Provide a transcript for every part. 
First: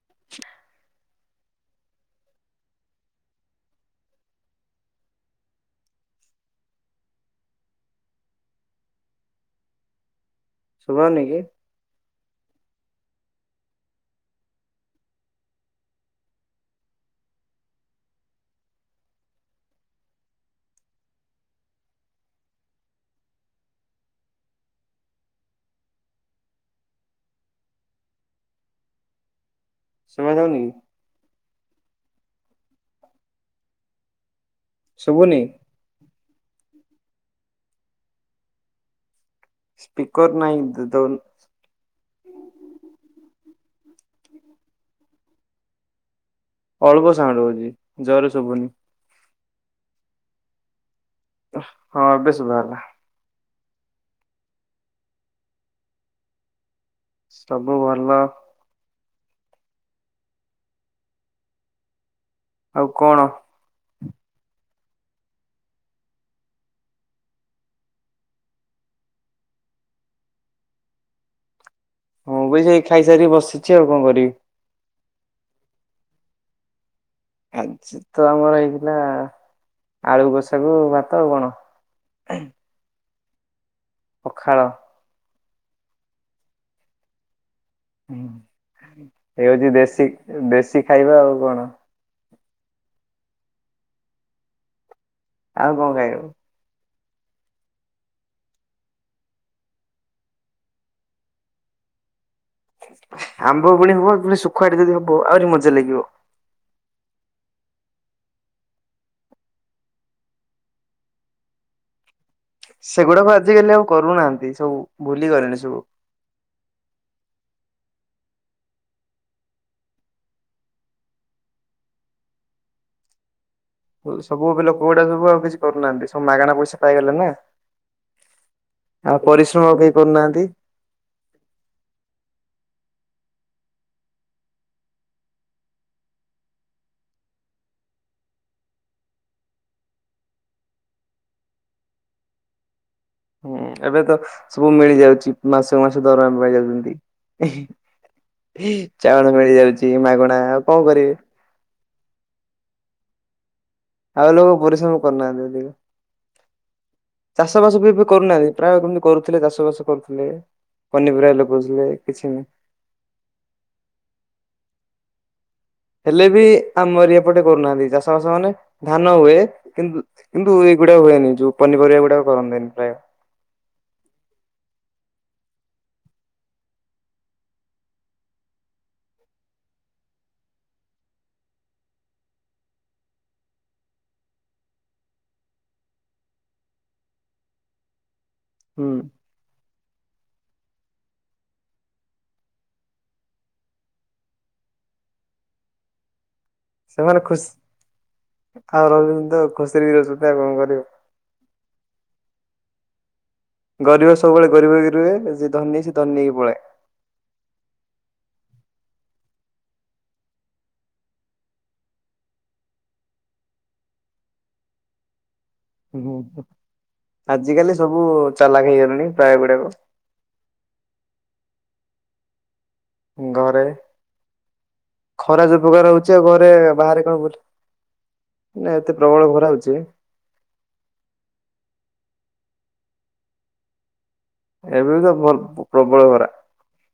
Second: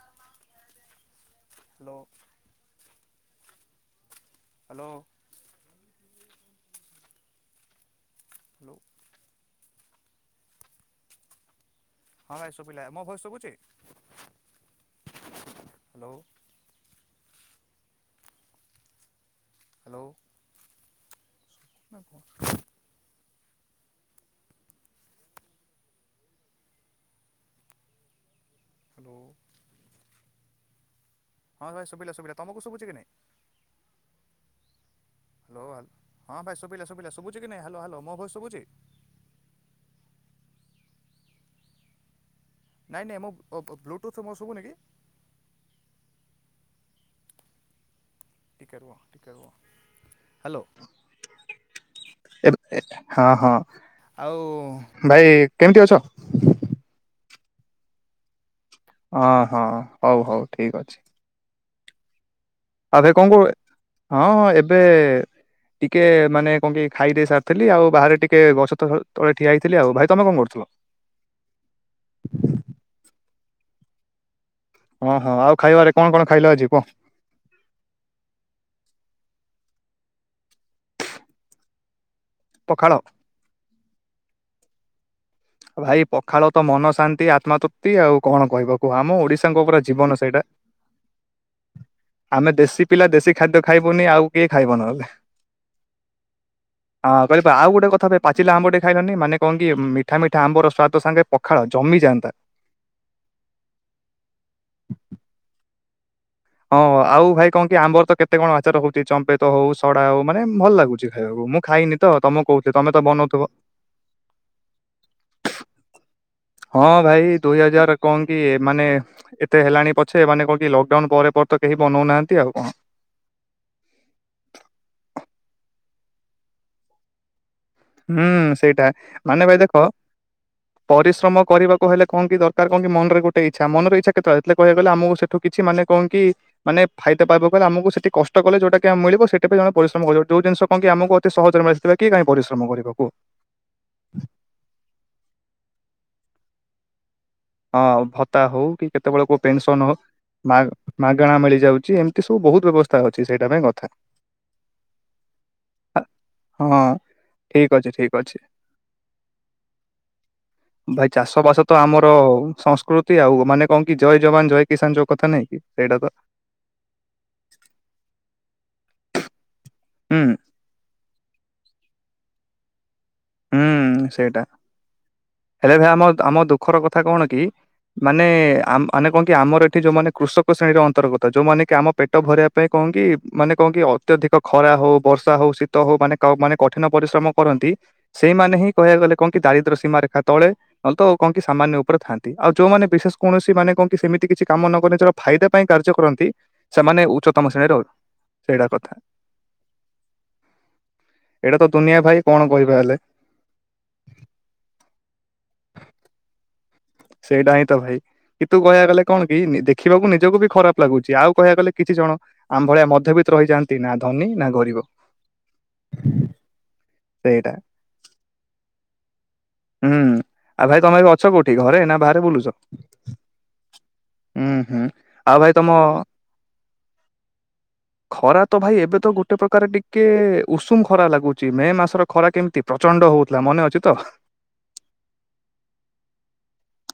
[inaudible] Hello. Hello. Hello. ଶୁଭାଯାଉନି। ହଁ ଭାଇ ଶୁଭିଲା ମୋ ଭଏସ୍ ଶୁଭୁଛି। ହାଲୋ। [inaudible] [inaudible] ଶୁଣାଯାଉନି। ହଁ ଭାଇ ଶୁଭିଲା ଶୁଭିଲା ତମକୁ ଶୁଭୁଛି କି ନାଇ। ଶୁଭୁନି। [unintelligible] ହଁ ଭାଇ ଶୁଭିଲା ଶୁଭିଲା ଶୁଭୁଛି କି ନାହି ହାଲୋ ହାଲୋ ମୋ ଭଏସ ଶୁଭୁଛି। ସ୍ପିକର ନାହିଁ [inaudible] ନାଇଁ ନାଇଁ ମୋ ବ୍ଲୁଟୁଥ୍ ମୋ ସବୁନି କି। ଅଲପ ସାଉଣ୍ଡ ହଉଛି ଜୋରେ ଶୁଭୁନି। [unintelligible] ହଁ ଏବେ ଶୁଭାଗଲା। ହଁ ହଁ ଆଉ ଭାଇ କେମିତି ଅଛ? ସବୁ ଭଲ। ହଁ ହଁ ହଉ ହଉ ଠିକ୍ ଅଛି। ଆଉ ଭାଈ କଣ କହୁଥିଲେ ହଁ ହଁ ଏବେ ଟିକେ ମାନେ କଣ କି ଖାଇ ଦେଇ ସାରିଥିଲି ଆଉ ବାହାରେ ଟିକେ ଗଛ ତଳେ ଠିଆ ହେଇଥିଲି ଆଉ ଭାଇ ତମେ କଣ କରୁଥିଲ। [inaudible] ମୁଁ ସେଇ ଖାଇସାରିକି ବସିଛି ଆଉ। କଣ କରିବି? ହଁ ହଁ ଆଉ ଖାଇବାରେ କଣ କଣ ଖାଇଲ ଅଛି କହ? ଆଜି ତ ଆମର ହେଇଥିଲା। ଆଳୁ କୋଷାକୁ ଭାତ ଆଉ କଣ? ପଖାଳ। ପଖାଳ। ଭାଇ ପଖାଳ ତ ମନ ଶାନ୍ତି ଆତ୍ମା ତୃ ପ୍ତି ଆଉ କଣ କହିବ କୁହ। ଆମ ଏ ଓଡିଶାଙ୍କ ହଉଛି ପରା ଦେଶୀ ଜୀବନ ସେଇଟା। ଦେଶୀ ଖାଇବା ଆଉ କଣ ଆମେ ଦେଶି ପିଲା ଦେଶି ଖାଦ୍ୟ ଖାଇବୁନି, ଆଉ କିଏ ଖାଇବ ନହେଲେ? ଆଉ କଣ ଖାଇବୁ? ହଁ କହିଲି ପା ଆଉ ଗୋଟେ କଥା। ପାଚିଲା ଆମ୍ୱ ଟେ ଖାଇଲନି ମାନେ କଣ କି ମିଠା ମିଠା ମିଠା ଆମ୍ବର ସ୍ୱାଦ ସାଙ୍ଗେ ପଖାଳ ଜମି ଯାଆନ୍ତା। ଆମ୍ବ ପୁଣି ହବ। ପୁଣି ଶୁଖୁଆ ଧୀରେ ଧୀରେ ହବ ଆହୁରି ମଜା ଲାଗିବ। ହଁ ଆଉ ଭାଇ କଣ କି ଆମ୍ବ ତ କେତେ କଣ ଆଚାର ହଉଛି ଚମ୍ପେତ ହଉ ସଡା ହଉ ମାନେ ଭଲ ଲାଗୁଛି ଖାଇବାକୁ ମୁଁ ଖାଇନି ତୋ। ତମକୁ କହୁଥିଲି ତମେ ତ ସେଗୁଡାକ ବନଉଥିବ। ଆଜିିକାଲି ଆଉ କରୁନାହାନ୍ତି। ସବୁ ଭୁଲି କଲେଣି ସବୁ। ହଁ ଭାଇ ଦୁଇ ହଜାର କଣ କି ମାନେ ଏତେ ହେଲାଣି ପଛେ। ଏମାନେ କଣ କି ଲକଡାଉନ ପରେ ପରେ ତ କେହି ବନଉନାହାନ୍ତି। ଆଉ କଣ? ଓ ସବୁ ବେଲେ ପୁଅଟା ସବୁ ଆଉ କିଛି କରୁନାହାନ୍ତି। ସବୁ ମାଗଣା ପଇସା ପାଇଗଲେ ନା। ହୁଁ ସେଇଟା। ଆଉ ମାନେ ଭାଇ ପରିଶ୍ରମ ଦେଖ ଆଉ କେହି କରୁନାହାନ୍ତି। ପରିଶ୍ରମ କରିବାକୁ ହେଲେ କଣ କି ଦରକାର, କଣ କି ମନରେ ଗୋଟେ ଇଚ୍ଛା। ମନରେ ଇଚ୍ଛା କେତୋଳେ ଆ ହେଥିଲାଗି କହିବାକୁ ଗଲେ ଆମୁକୁ ସେ ତୁ କିଛି ମାନେ କଁ କି ମାନେ ଫାଇଦା ପାଇବାକୁ ହେଲେ ଆମୁକୁ ସେଠି କଷ୍ଟ କଲେ ଯୋଉଟାକି ଆଉ ମିିଳିବ ସେଇଟା ବି ଜଣେ ପରିଶ୍ରମ କରିଥିବ। ଯୋଉ ଜିନିଷ କଁ କି ଆମୁକୁ ଅତି ସହଜରେ ମିଳେ ହେଲାକି ତାଙ୍କେ ପରିଶ୍ରମ କରିବ କୁହ? ହୁଁ ଏବେ ତ ସବୁ ମିଳିଯାଉଚି। ମାସୁକୁ ମାସ ଦରମା ପାଇ ଯାଉଚନ୍ତି। ହଁ ଭତ୍ତା ହଉ କି ଚାଉଳ କେତବେଳେ କୋଉ ପେନସନ୍ ମିଳିଯାଉଛି ହଉ ମାଗଣା ଆଉ ମା କଣ କରିବେ ମାଗଣା ମିଳିଯାଉଚି ଏମ୍ ତି ସବୁ ବହୁତ ବ୍ୟବସ୍ଥା ଅଛି। ସେଇଟା ପାଇଁ କଥା। ଆଉ ଲୋକ ପରିଶ୍ରମ କରୁନାହାନ୍ତି ଦେ ହଁ ଚାଷ ଠିକ ବାସ ବି ଅଛି ଏବେ ଠିକ ଅଛି କରୁନାହାନ୍ତି। ପ୍ରାୟ ଯେମିତି କରୁଥିଲେ ଚାଷ ବାସ କରୁଥିଲେ। ଭାଇ ପନିପରିବା ଚାଷ ବାସ ତ ଲଗଉଥୁଲେ ଆମର କିଛି ନି ସଂସ୍କୃତି ଆଉ ମାନେ କଁ କି ଜୟ ଯବାନ ଜୟ କିଷାନ ଯୋଉ କଥା ନାଇଁ କି? ସେଇଟା ତ ହେଲେ ବି ଆମରି ଏପଟେ କରୁନାହାନ୍ତି ଚାଷ ବାସ ମାନେ ଧାନ ହୁଏ। କିନ୍ତୁ ହୁଁ କିନ୍ତୁ ଏଗୁଡ଼ା ହୁଏନି ଯୋଉ ପନିପରିବା ଗୁଡ଼ାକ କରନ୍ତିନି ପ୍ରାୟ। ହୁଁ ସେଇଟା ହେଲେ ଭାଇ ଆମ ଆମ ଦୁଃଖର କଥା କଣ କି ମାନେ ଆ ମାନେ କଣ କି ଆମର ଏଠି ଯୋଉମାନେ କୃଷକ ଶ୍ରେଣୀର ଅନ୍ତର୍ଗତ ଯୋଉମାନେ କି ଆମ ପେଟ ଭରିବା ପାଇଁ କଁ କି ମାନେ କଁ କି ଅତ୍ୟଧିକ ଖରା ହଉ, ବର୍ଷା ହଉ, ଶୀତ ହଉ, ମାନେ କାଓ ମାନେ କଠିନ ପରିଶ୍ରମ କରନ୍ତି ସେଇମାନେ ହିଁ ହୁଁ କହିବାକୁ ଗଲେ କଁ କି ଦାରିଦ୍ର୍ୟ ସୀମାରେଖା ତଳେ ହଁ ତ କଁ କି ସାମାନ୍ୟ ଉପରେ ଥାଆନ୍ତି। ଆଉ ଯୋଉମାନେ ବିଶେଷ କୌଣସି ମାନେ କଁ କି ସେମିତି କିଛି କାମ ନ କନେ ଚଳ ଫାଇଦା ପାଇଁ କାର୍ଯ୍ୟ କରନ୍ତି। ସେମାନେ ଖୁସ୍ ଉଚ୍ଚତମ ଶ୍ରେଣୀର ସେଇଟା ଆଉ କଥା ରହୁଚନ୍ତି ତ ଖୁସିରେ ବି ରହୁଚନ୍ତି ଆଉ କଁ କରିବୁ? ଏଇଟା ତ ଦୁନିଆ ଭାଇ କଣ କହିବା ହେଲେ? ଗରିବ ସବୁବେଳେ ଗରିବ ହେଇକି ରୁହେ। ଯିଏ ଧନୀ ସିଏ ଧନି ହେଇକି ପଳାଏ। ସେଇଟା ହିଁ ତ ଭାଇ। କିତୁ କହିବାକୁ ଗଲେ କଣ କି ନି ଦେଖିବାକୁ ନିଜକୁ ବି ଖରାପ ଲାଗୁଚି। ଆଉ କହିବାକୁ ଗଲେ କିଛି ଜଣ ଆମ୍ ଭଳିଆ ମଧ୍ୟବିତ୍ ରହିଯାଆନ୍ତି ନାଁ ଧନୀ ନାଁ ଗରିବ। ହୁଁ ହୁଁ ସେଇଟା ଆଜିକାଲି ସବୁ ଚାଲାକ ହୋଇଗଲେଣି ପ୍ରାୟ ଗୁଡ଼ାକ। ହୁଁ ଆଉ ଭାଇ ତମେ ଏବେ ଅଛ କୋଉଠି ଘରେ ନା ବାହାରେ ବୁଲୁଚ? ଘରେ ଆଉ ଖରା ଭାଇ ଯୋଉ ତମ ପ୍ରକାର ହଉଚି ଆଉ ଘରେ ବାହାରେ କଁ ବୁଲି ଖରା ତ ଭାଇ ଏବେ ତ ଗୋଟେ ପ୍ରକାର ହଉଛି ଟିକେ ଉଷୁମ ଖରା ଲାଗୁଚି। ମେ ମାସର ଖରା କେମତି ପ୍ରଚଣ୍ଡ ହଉଥୁଲା ମନେ ଅଛି ତ? ଏବେ ବି ତ ଭଲ୍ ପ୍ରବଳ ଖରା।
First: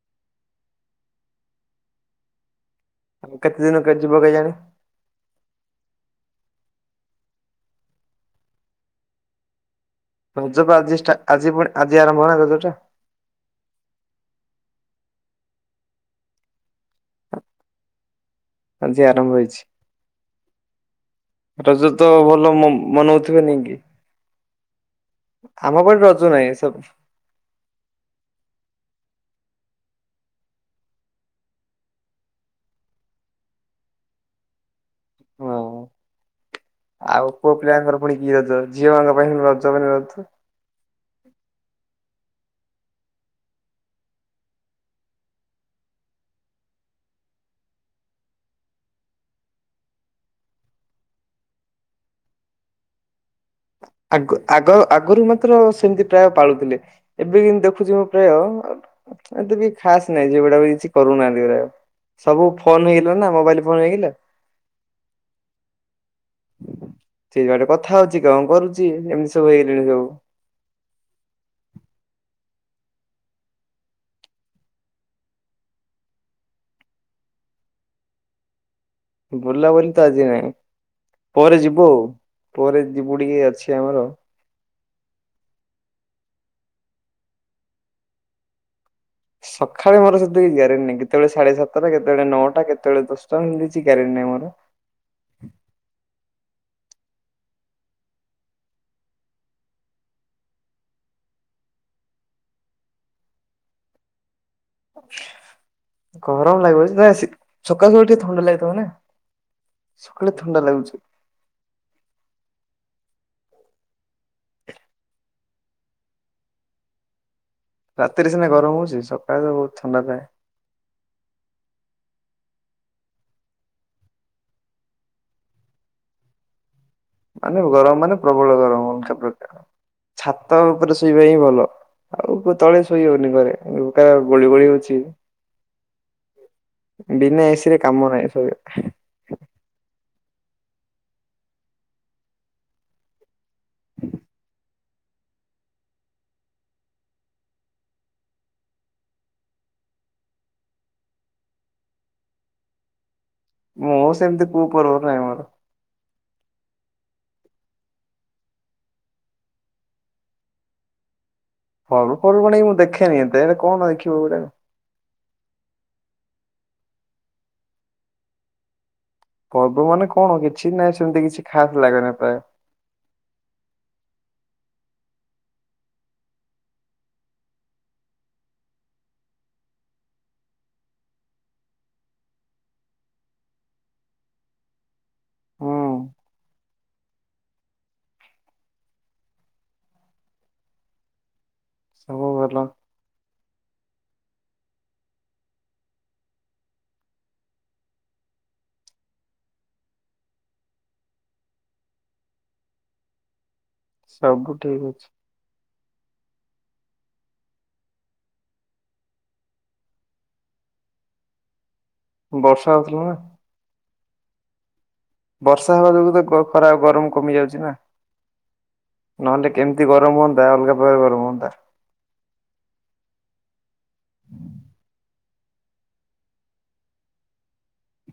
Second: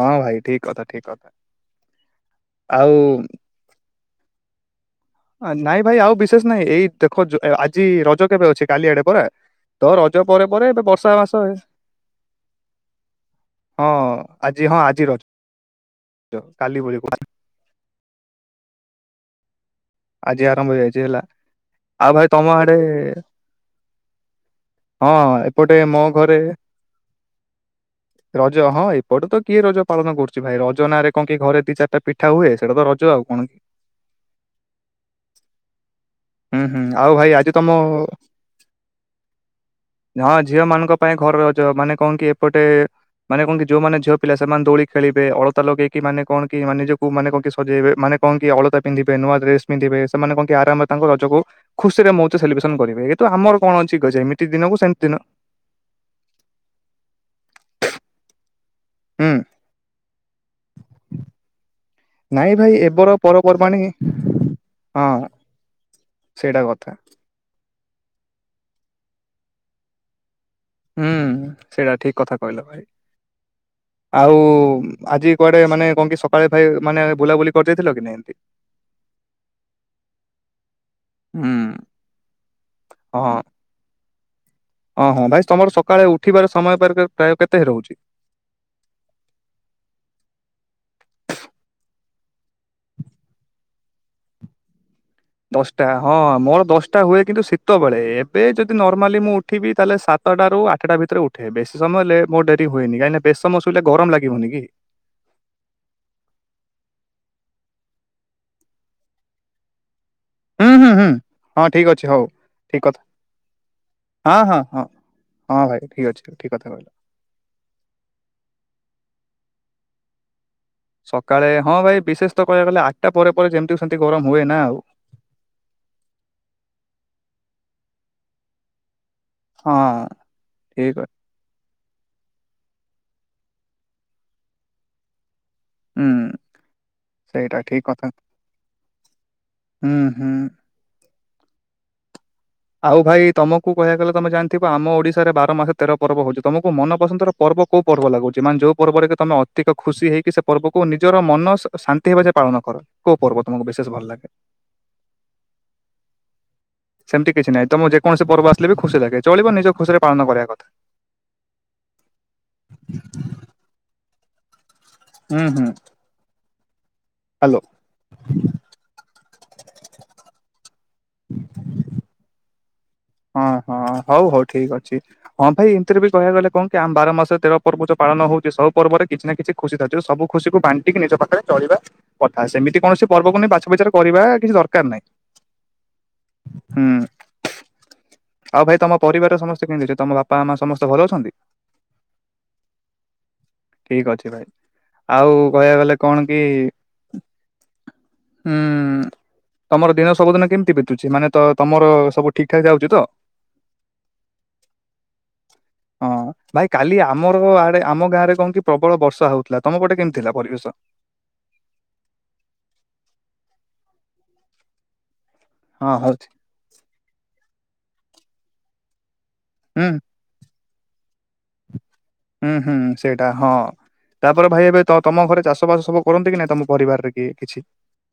ହଁ ଭାଇ ଠିକ୍ କଥା ଠିକ୍ କଥା। ଆଉ ହେ ଦିନ କେ ଯିବ କେଜାଣି? ଆ ନାଇଁ ଭାଇ ଆଉ ବିଶେଷ ନାଇଁ ଏଇ ଦେଖ ଜ ଏ ଆଜି ରଜ କେବେ ଅଛି କାଲି ଆଡ଼େ ପରା ତ ର ରଜ ପା ଆଜି ଷ୍ଟା ଆଜି ପୁଣି ଆଜି ଆରମ୍ଭ ହେଲା ରଜଟା। ହଁ ଆଜି ହଁ ଆଜି ରଜ ଜ କାଲି ବଲିବୁ। ଆଜି ଆରମ୍ଭ ହେଇଛି। ଆଜି ଆରମ୍ଭ ହେଇଯାଇଛି ହେଲା ରଜ ତ ଆଉ ଭାଇ ତମ ଭଲ ମ ଆଡେ ମନଉଥୁବେ ନେଇଁ କି? ହଁ ଆମ ଏପଟେ ପଟେ ମୋ ରଜ ଘରେ ନାହିଁ ସବୁ ରଜ ହଁ ଏପଟେ ତ କିଏ ରଜ ପାଳନ କରୁଚି ଭାଇ ରଜ ନାଁରେ କଁ କି ଘରେ ଦି ଚାରିଟା ପିଠା ହୁଏ ସେଟା ତ ରଜ ଆଉ କଣ? ହଁ। ହୁଁ ହୁଁ ଆଉ ଭାଇ ଆଜି ପୁଅ ତମ ପିଲାଙ୍କର ପୁଣି କି ରଜ ଝିଅମାନଙ୍କ ପାଇଁ ହିଁ ରଜ ମାନେ ରଜ। ଝିଅମାନଙ୍କ ପାଇଁ ଘର ରଜ ମାନେ କଁ କି ଏପଟେ ମାନେ କଣ କି ଯୋଉମାନେ ଝିଅ ପିଲା ସେମାନେ ଦୋଳି ଖେଳିବେ ଅଳତା ଲଗେଇକି ମାନେ କଣ କି ମାନେ ନିଜକୁ ମାନେ କ କି ସଜେଇବେ ମାନେ କଣ କି ଅଳତା ପିନ୍ଧିବେ ନୂଆ ଡ୍ରେସ ପିନ୍ଧିବେ ସେମାନେ କଣ କି ଆରାମ ତାଙ୍କ ରଜକୁ ଖୁସିରେ ମଉ ଛି ସେଲିବ୍ରେସନ କରିବେ ଏତ ଆମର କଣ ଅଛି ଗ ଯେମିତି ଦିନକୁ ସେମି ଦିନ। ତ୍ର ସେମତି ପ୍ରାୟ ପାଳୁଥିଲେ ଏବେ କିନ୍ ଦେଖୁଛି ମୁଁ ପ୍ରାୟ ହୁଁ ଏତେ ବି ଖାସ ନାହିଁ ଝିଅଗୁଡା ବି କିଛି କରୁନାହାନ୍ତି ପ୍ରାୟ। ସବୁ ନାଇଁ ଭାଇ ଫୋନ ଏବର ହେଇଗଲା ନା ମୋବାଇଲ ପର୍ବପର୍ବାଣୀ ଫୋନ ହେଇଗଲା। ହଁ ସେଇଟା କଥା। ଯିଏ ଯୁଆଡେ କଥା ହଉଛି କଣ କରୁଛି ଏ ଏମିତି ସବୁ ହେଇଗଲିଣି ସବୁ। ହୁଁ ସେଇଟା ଠିକ କଥା କହିଲ ଭାଇ। ଆଉ ଆଜି କୁଆଡେ ମାନେ କଂ କି ସକାଳେ ଭାଇ ମାନେ ବୁଲାବୁଲି କରି ଯାଇଥିଲ କି ନାଇ ଏମତି। ବୁଲାବୁଲି ତ ଆଜି ନାଇଁ ହୁଁ ପରେ ଯିବୁ ଆଉ ପରେ ଯିବୁ ଟିକେ ଅଛି ଆମର ଅଁ ହଁ ଭାଇ ତମର ସକାଳେ ଉଠିବାର ସମୟ ପର ପା ପ୍ରାୟ କେତେ ହେ ରହୁଛି। ସଖାଳେ ମୋର ସେତିକି କିଛି ଗ୍ୟାରେଣ୍ଟ ନାହିଁ କେତେବେଳେ ସାଢେ ସାତଟା କେତେବେଳେ ନଅଟା କେତେବେଳେ ଦଶଟା ସେମିତି କିଛି ଗ୍ୟାରେଣ୍ଟି ନାହିଁ ମୋର। ଦଶଟା ହଁ ମୋର ଦଶଟା ହୁଏ କିନ୍ତୁ ଶୀତବେେଳେ ଏବେ ଯଦି ନର୍ମାଲି ମୁଁ ଉଠିବି ତାହେଲେ ସାତ ସାତଟା ରୁ ଆଠଟା ଭିତରେ ଉଠେ ବେଶୀ ସମୟ ଲେ ମୋ ଡେରି ହୁଏନି କାଇଁ ନା ବେଶୀ ସମୟ ଶୋଇଲେ ଗରମ ଲାଗିବନି କି? ଗରମ ଲାଗୁବ ପ୍ରାୟ ସି ସକାଳୁ ସକାଳୁ ଟିକେ ଥଣ୍ଡା ଲାଗିଥିବ ନାଇଁ। ସକାଳେ ଥଣ୍ଡା ହୁଁ ହୁଁ ଲାଗୁଚି। ହୁଁ ହଁ ଠିକ ଅଛି ହଉ ଠିକ କ ହଁ ହଁ ହଁ ହଁ ଭାଇ ଠିକ୍ ଅଛି ଠିକ କଥା କହିଲ। ରାତିରେ ସିନା ଗରମ ହଉଚି ସକାଳେ ଥଣ୍ଡା ଥାଏ। ସକାଳେ ହଁ ଭାଇ ବିଶେଷ ତ କହିବାକୁ ଗଲେ ଆଠଟା ପରେ ପରେ ଯେମିତି ସେମିତି ଗରମ ହୁଏ ନା ଆଉ। ମାନେ ଗରମ ମାନେ ପ୍ରବଳ ଗରମ ଅଲଗା ପ୍ରକାର ହଁ ଛାତ ଉପରେ ଠିକ ଅଛି। ଶୋଇବା ହିଁ ଭଲ। ଆଉ କୁ ତଳେ ଶୋଇ ହଉନି ଘରେ ନୁ କା ଗୁଳି ଗୁଳି ହଉଚି। ହୁଁ ବିନା ସେଇଟା ଏସିରେ ଠିକ କଥା କାମ ନାହିଁ ଶୋଇ ହୁଁ ହୁଁ। ଆଉ ଭାଇ ତମକୁ କହିବାକୁ ଗଲେ ତମେ ଜାଣିଥିଵ୍ ବ ଆମ ଓଡିଶାରେ ବାର ମାସରେ ତେର ପର୍ବ ହଉଛି ତମକୁ ମନ ପସନ୍ଦର ପର୍ବ କୋଉ ପର୍ବ ଲାଗୁଛି ମାନେ ଯୋଉ ପର୍ବରେ କି ତମେ ଅ ଅଧିକ ଖୁସି ହେଇକି ସେ ପର୍ବକୁ ନିଜର ମନ ଶ ଶାନ୍ତି ହବାଯାଏଁ ପାଳନ କର। କୋଉ ପର୍ବ ତମକୁ ବିଶେଷ ମୁଁ ଭଲ ଲାଗେ? ସେମିତି କୋଉ ପର୍ବ ନାହିଁ ମୋର। ସେମିତି କିଛି ନାଇଁ ତମ ଯେକୌଣସି ପର୍ବ ଆସିଲେ ବି ଖୁସି ଲାଗେ ଚଳିବ ନିଜ ଖୁସିରେ ପାଳନ କରିବା କଥା। ପର୍ବପର୍ବାଣୀ କୁ ମୁଁ ଦେଖେନି ଏତେ ଏରା କଣ ଦେଖିବୁ ଏଉଡ଼ାକ ହୁଁ ହୁଁ। ହାଲୋ। ପର୍ବ ମାନେ କଂ କିଛି ନାଏ ସେମତି କିଛି ଖାସ ଲାଗେନି ପ୍ରାୟ। ହଁ ହଁ ହଉ ହଉ ଠିକ୍ ଅଛି। ହଁ ଭାଇ ଏମତିରେ ବି କହିବାକୁ ଗଲେ କଂ କି ଆମ ବାର ମାସରେ ତେର ପର୍ବ ଯୋଉ ପାଳନ ହଉଚି ସବ ପର୍ବରେ କିଛି ନା କିଛି ଖୁସି ଥା ଯୋଉ ସବୁ ଖୁସିକୁ ବାଣ୍ଟିକି ନିଜ ପାଖରେ ଚଳିବା କଥା ସେମିତି କୌଣସି ପର୍ବକୁ ନେଇ ବାଛ ବିଚାର କରିବା କିଛି ଦରକାର ନାହିଁ। ହୁଁ ହୁଁ। ଆଉ ଭାଇ ତମ ପରିବାରେ ସମସ୍ତେ କେମିତି ଅଛନ୍ତି ତମ ବାପା ମା ସମସ୍ତେ ଭଲ ଅଛନ୍ତି। ମୁ ଭଲ ଠିକ୍ ଅଛି ଭାଇ ଆଉ କହିବାକୁ ଗଲେ କଣ କି ହୁଁ। ତମର ଦେହ ସବୁଦିନ କେମିତି ବିତୁଚି ମାନେ ତ ତମର ସବୁ ଠିକ୍ ଠାକ୍ ଯାଉଚି ତ? ସବୁ ଠିକ୍ ଅଛି। ହଁ। ଭାଇ କାଲି ଆମର ଆଡେ ଆମ ଗାଁ ରେ କଣ କି ପ୍ରବଳ ବର୍ଷା ହଉଥିଲା। ତମ ପଟେ କେମିତି ଥିଲା ପରିବେଶ? ବର୍ଷା ହଉଥିଲା ନା। ବର୍ଷା ହେବା ହଁ ଯୋଙ୍ଗୁ ହଉଛି ତ ଖରା ଗରମ କମି ଯାଉଚି ନା ନହେଲେ କେମିତି ହୁଁ ଗରମ ହୁଅନ୍ତା। ତା ଅଲଗା ପ୍ରକାର ଗରମ ହୁଅନ୍ତା। ହୁଁ ହୁଁ ସେଇଟା ହଁ। ତାପରେ ଭାଇ ଏବେ ତ ତମ ଘରେ ଚାଷ ବାସ ସବୁ କରନ୍ତି କି ନାଇଁ ତମ ପରିବାରରେ କେଇ କିଛି?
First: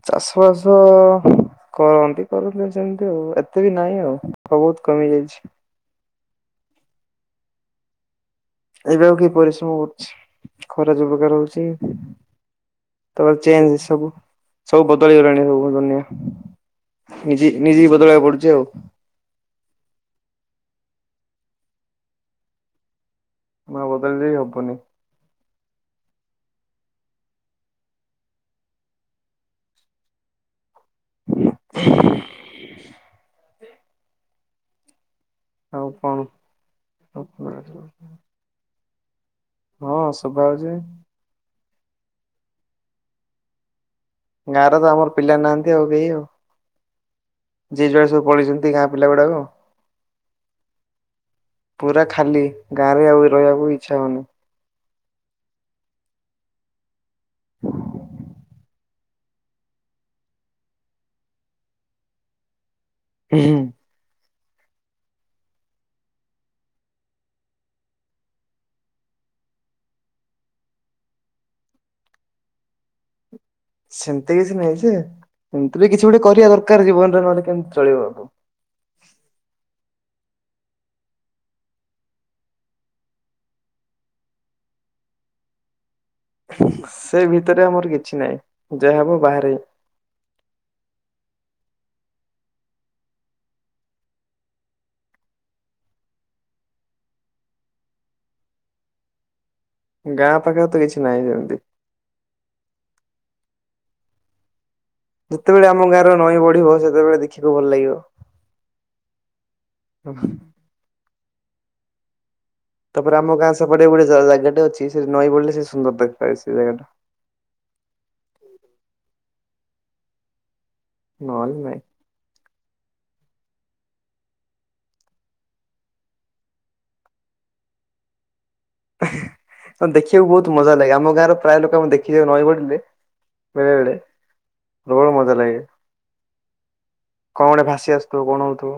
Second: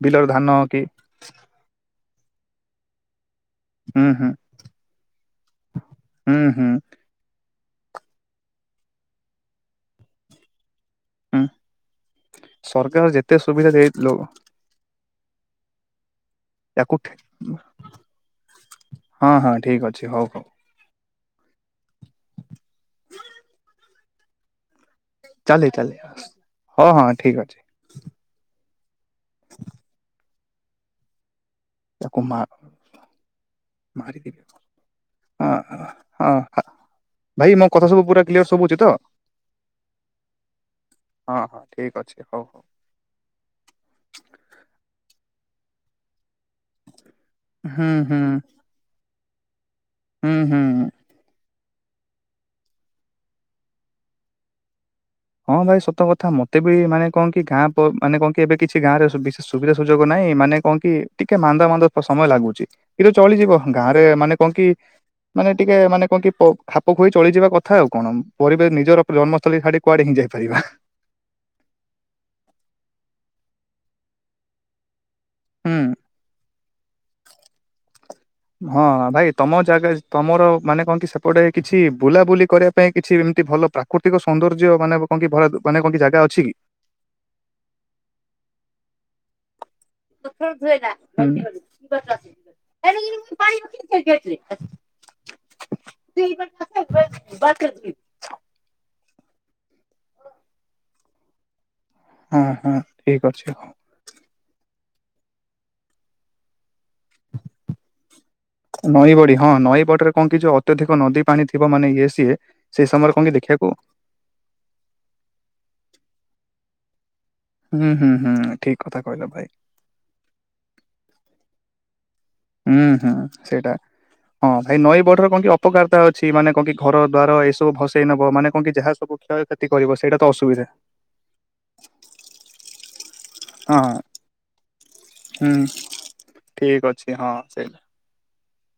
ବିଲର ଧାନ ଚାଷବାସ କି କରନ୍ତି କରନ୍ତି ସେମତି ଆଉ ଏତେ ବି ନାହିଁ ହୁଁ ଆଉ ହୁଁ ବହୁତ କମି ଯାଇଛି। ହୁଁ ହୁଁ। ଏବେ ଆଉ କିଏ ପରିଶ୍ରମ କରୁଛି। ଖରା ଯୋଉ ପ୍ରକାର ହୁଁ ହଉଡ଼ି। ସରକାର ତ ଯେତେ ସୁବିଧା ଚେଞ୍ଜ ଦେଇ ସବୁ ଲୋ ସବୁ ବଦଳିଗଲାଣି ସବୁ ଦୁନିଆ। ୟାକୁ ଠେ- ନିଜେ ନିଜେ ବଦଳବାକୁ ପଡୁଚି ଆଉ। ହଁ ହଁ ଠିକ୍ ଅଛି ହଉ ହଉ। ନା ବଦଳ ଦେଇ ହବନି। ଚାଲି ଚାଲି ଆସ୍ ହଁ ହଁ ଠିକ ଅଛି। ତାକୁ ମାର୍ ମାରିଦେବି। ହଁ ଆଉ କଣ ହଁ ହଁ ଭାଇ ମୋ କଥା ସବୁ ପୁରା କ୍ଲିୟର ସବୁଚି ତ? ହଁ ଶୋଭା ଉଛି। ହଁ ହଁ ଠିକ୍ ଅଛି ହଉ। ଗାଁରେ ତ ଆମର ପିଲା ନାହାନ୍ତି ଆଉ କେହି ଆଉ ଯିଏ ହୁଁ ଜୁଆଡେ ହୁଁ ସବୁ ପଳେଇଚନ୍ତି ଗାଁ ପିଲା ଗୁଡାକ। ହୁଁ ହୁଁ। ପୁରା ଖାଲି ଗାଁ ରେ ଆଉ ରହିବାକୁ ଇଚ୍ଛା ହଉନି। ହଁ ଭାଇ ସତ କଥା ମତେ ବି ମାନେ କଣକି ଗାଁ ପ ମାନେ କଣକି ଏବେ କିଛି ଗାଁରେ ସୁ ବିଷେସ ସୁବିଧା ସୁଯୋଗ ନାହିଁ ମାନେ କଣ କି ଟିକେ ମାନ୍ଦା ମାନ୍ଦା ସମୟ ଲାଗୁଚି। କିନ୍ତୁ ଚଳିଯିବ ଗାଁରେ ମାନେ କଅଁ କି ମାନେ ଟିକେ ମାନେ କଣ କି ପ ଖାପ ଖୁଆଇ ଚଳିଯିବା କଥା ଆଉ କଣ ପରେ ବେ ନିଜର ଜନ୍ମସ୍ଥଳୀ ଛାଡିକି କୁଆଡେ ହିଁ ଯାଇପାରିବା। ସେମିତି କିଛି ନାହିଁ ଯେ ହୁଁ ଏମିତି ବି କିଛି ଗୋଟେ କରିବା ଦରକାର। ଜୀବନରେ ନହେଲେ କେମିତି ଚଳିବ ଆଉ। ହଁ ଭାଇ ତମ ଜାଗା ତମର ମାନେ କଣକି ସେପଟେ କିଛି ବୁଲାବୁଲି କରିବା ପାଇଁ କିଛି ଏମିତି ଭଲ ପ୍ରା ପ୍ରାକୃତିକ ସୌନ୍ଦର୍ଯ୍ୟ ମାନେ କଣକି ଭଲ ମାନେ କଣକି ଜାଗା ଅଛି କି? ସେ ଭିତରେ ଆମର କିଛି ନାହିଁ। ଯାହାହବ ବାହାରେ। ଟୋଟାଲ କେହି ନାହାଁନ୍ତି। ହୁଁ ଟୋଟାଲେ ହେତ୍ ପାଣି [unintelligible] ସେ ବ [unintelligible] ଗାଁ ପାଖରେ ତ କିଛି ନାହିଁ ସେମିତି। ହୁଁ ହୁଁ ଠିକ ଅଛି ଆଉ। ଯେତେବେଳେ ଆମ ଗାଁର ନଈ ବଢିବ ସେତେବେଳେ ଦେଖିବାକୁ ଭଲ ଲାଗିବ। ନଈ ବଡି ହଁ ନଈ ବଡିରେ କଣ କି ଯ ଅତ୍ୟଧିକ ନଦୀ ପାଣି ଥିବ ମାନେ ଇଏ ସିଏ ସେଇ ସମୟରେ ତାପରେ କଣ କି ଆମ ଗାଁ ଦେଖିବାକୁ ସେପଟେ ଗୋଟେ ଜାଗା ଅଛି ସେ ନଈ ବଢିଲ ସେ ସୁନ୍ଦର ଦେଖାଏ ସେ ଜାଗା ଟା। ହୁଁ ହୁଁ ହୁଁ ଠିକ କଥା କହିଲ ଭାଇ। ନହେଲେ ନାଇଁ। ହୁଁ ହୁଁ ସେଇଟା। ହଁ ଭାଇ ନଈ ବଢ଼ିର କଣ ଟିକେ ଅପକାରତା ଅଛି ମାନେ କଣକି ଘର ଦ୍ୱାର ଏସବୁ ଭସେଇ ନବ ମାନେ କଣ କି ଯାହା ହଁ ସବୁ କ୍ଷୟକ୍ଷତି କରିବ ସେଇଟା ଦେଖିବାକୁ ତ ବହୁତ ଅସୁବିଧା ମଜା ଲାଗେ ଆମ ଗାଁର ପ୍ରାୟ ଲୋକ ଆମେ ଦେଖିଜାଉ ନଈ ବଢିଲେ ବେଳେବେେଳେ ହଁ ହୁଁ ଠିକ ଅଛି ହଁ ସେଇଟା। ତୁ କଣ ତୁ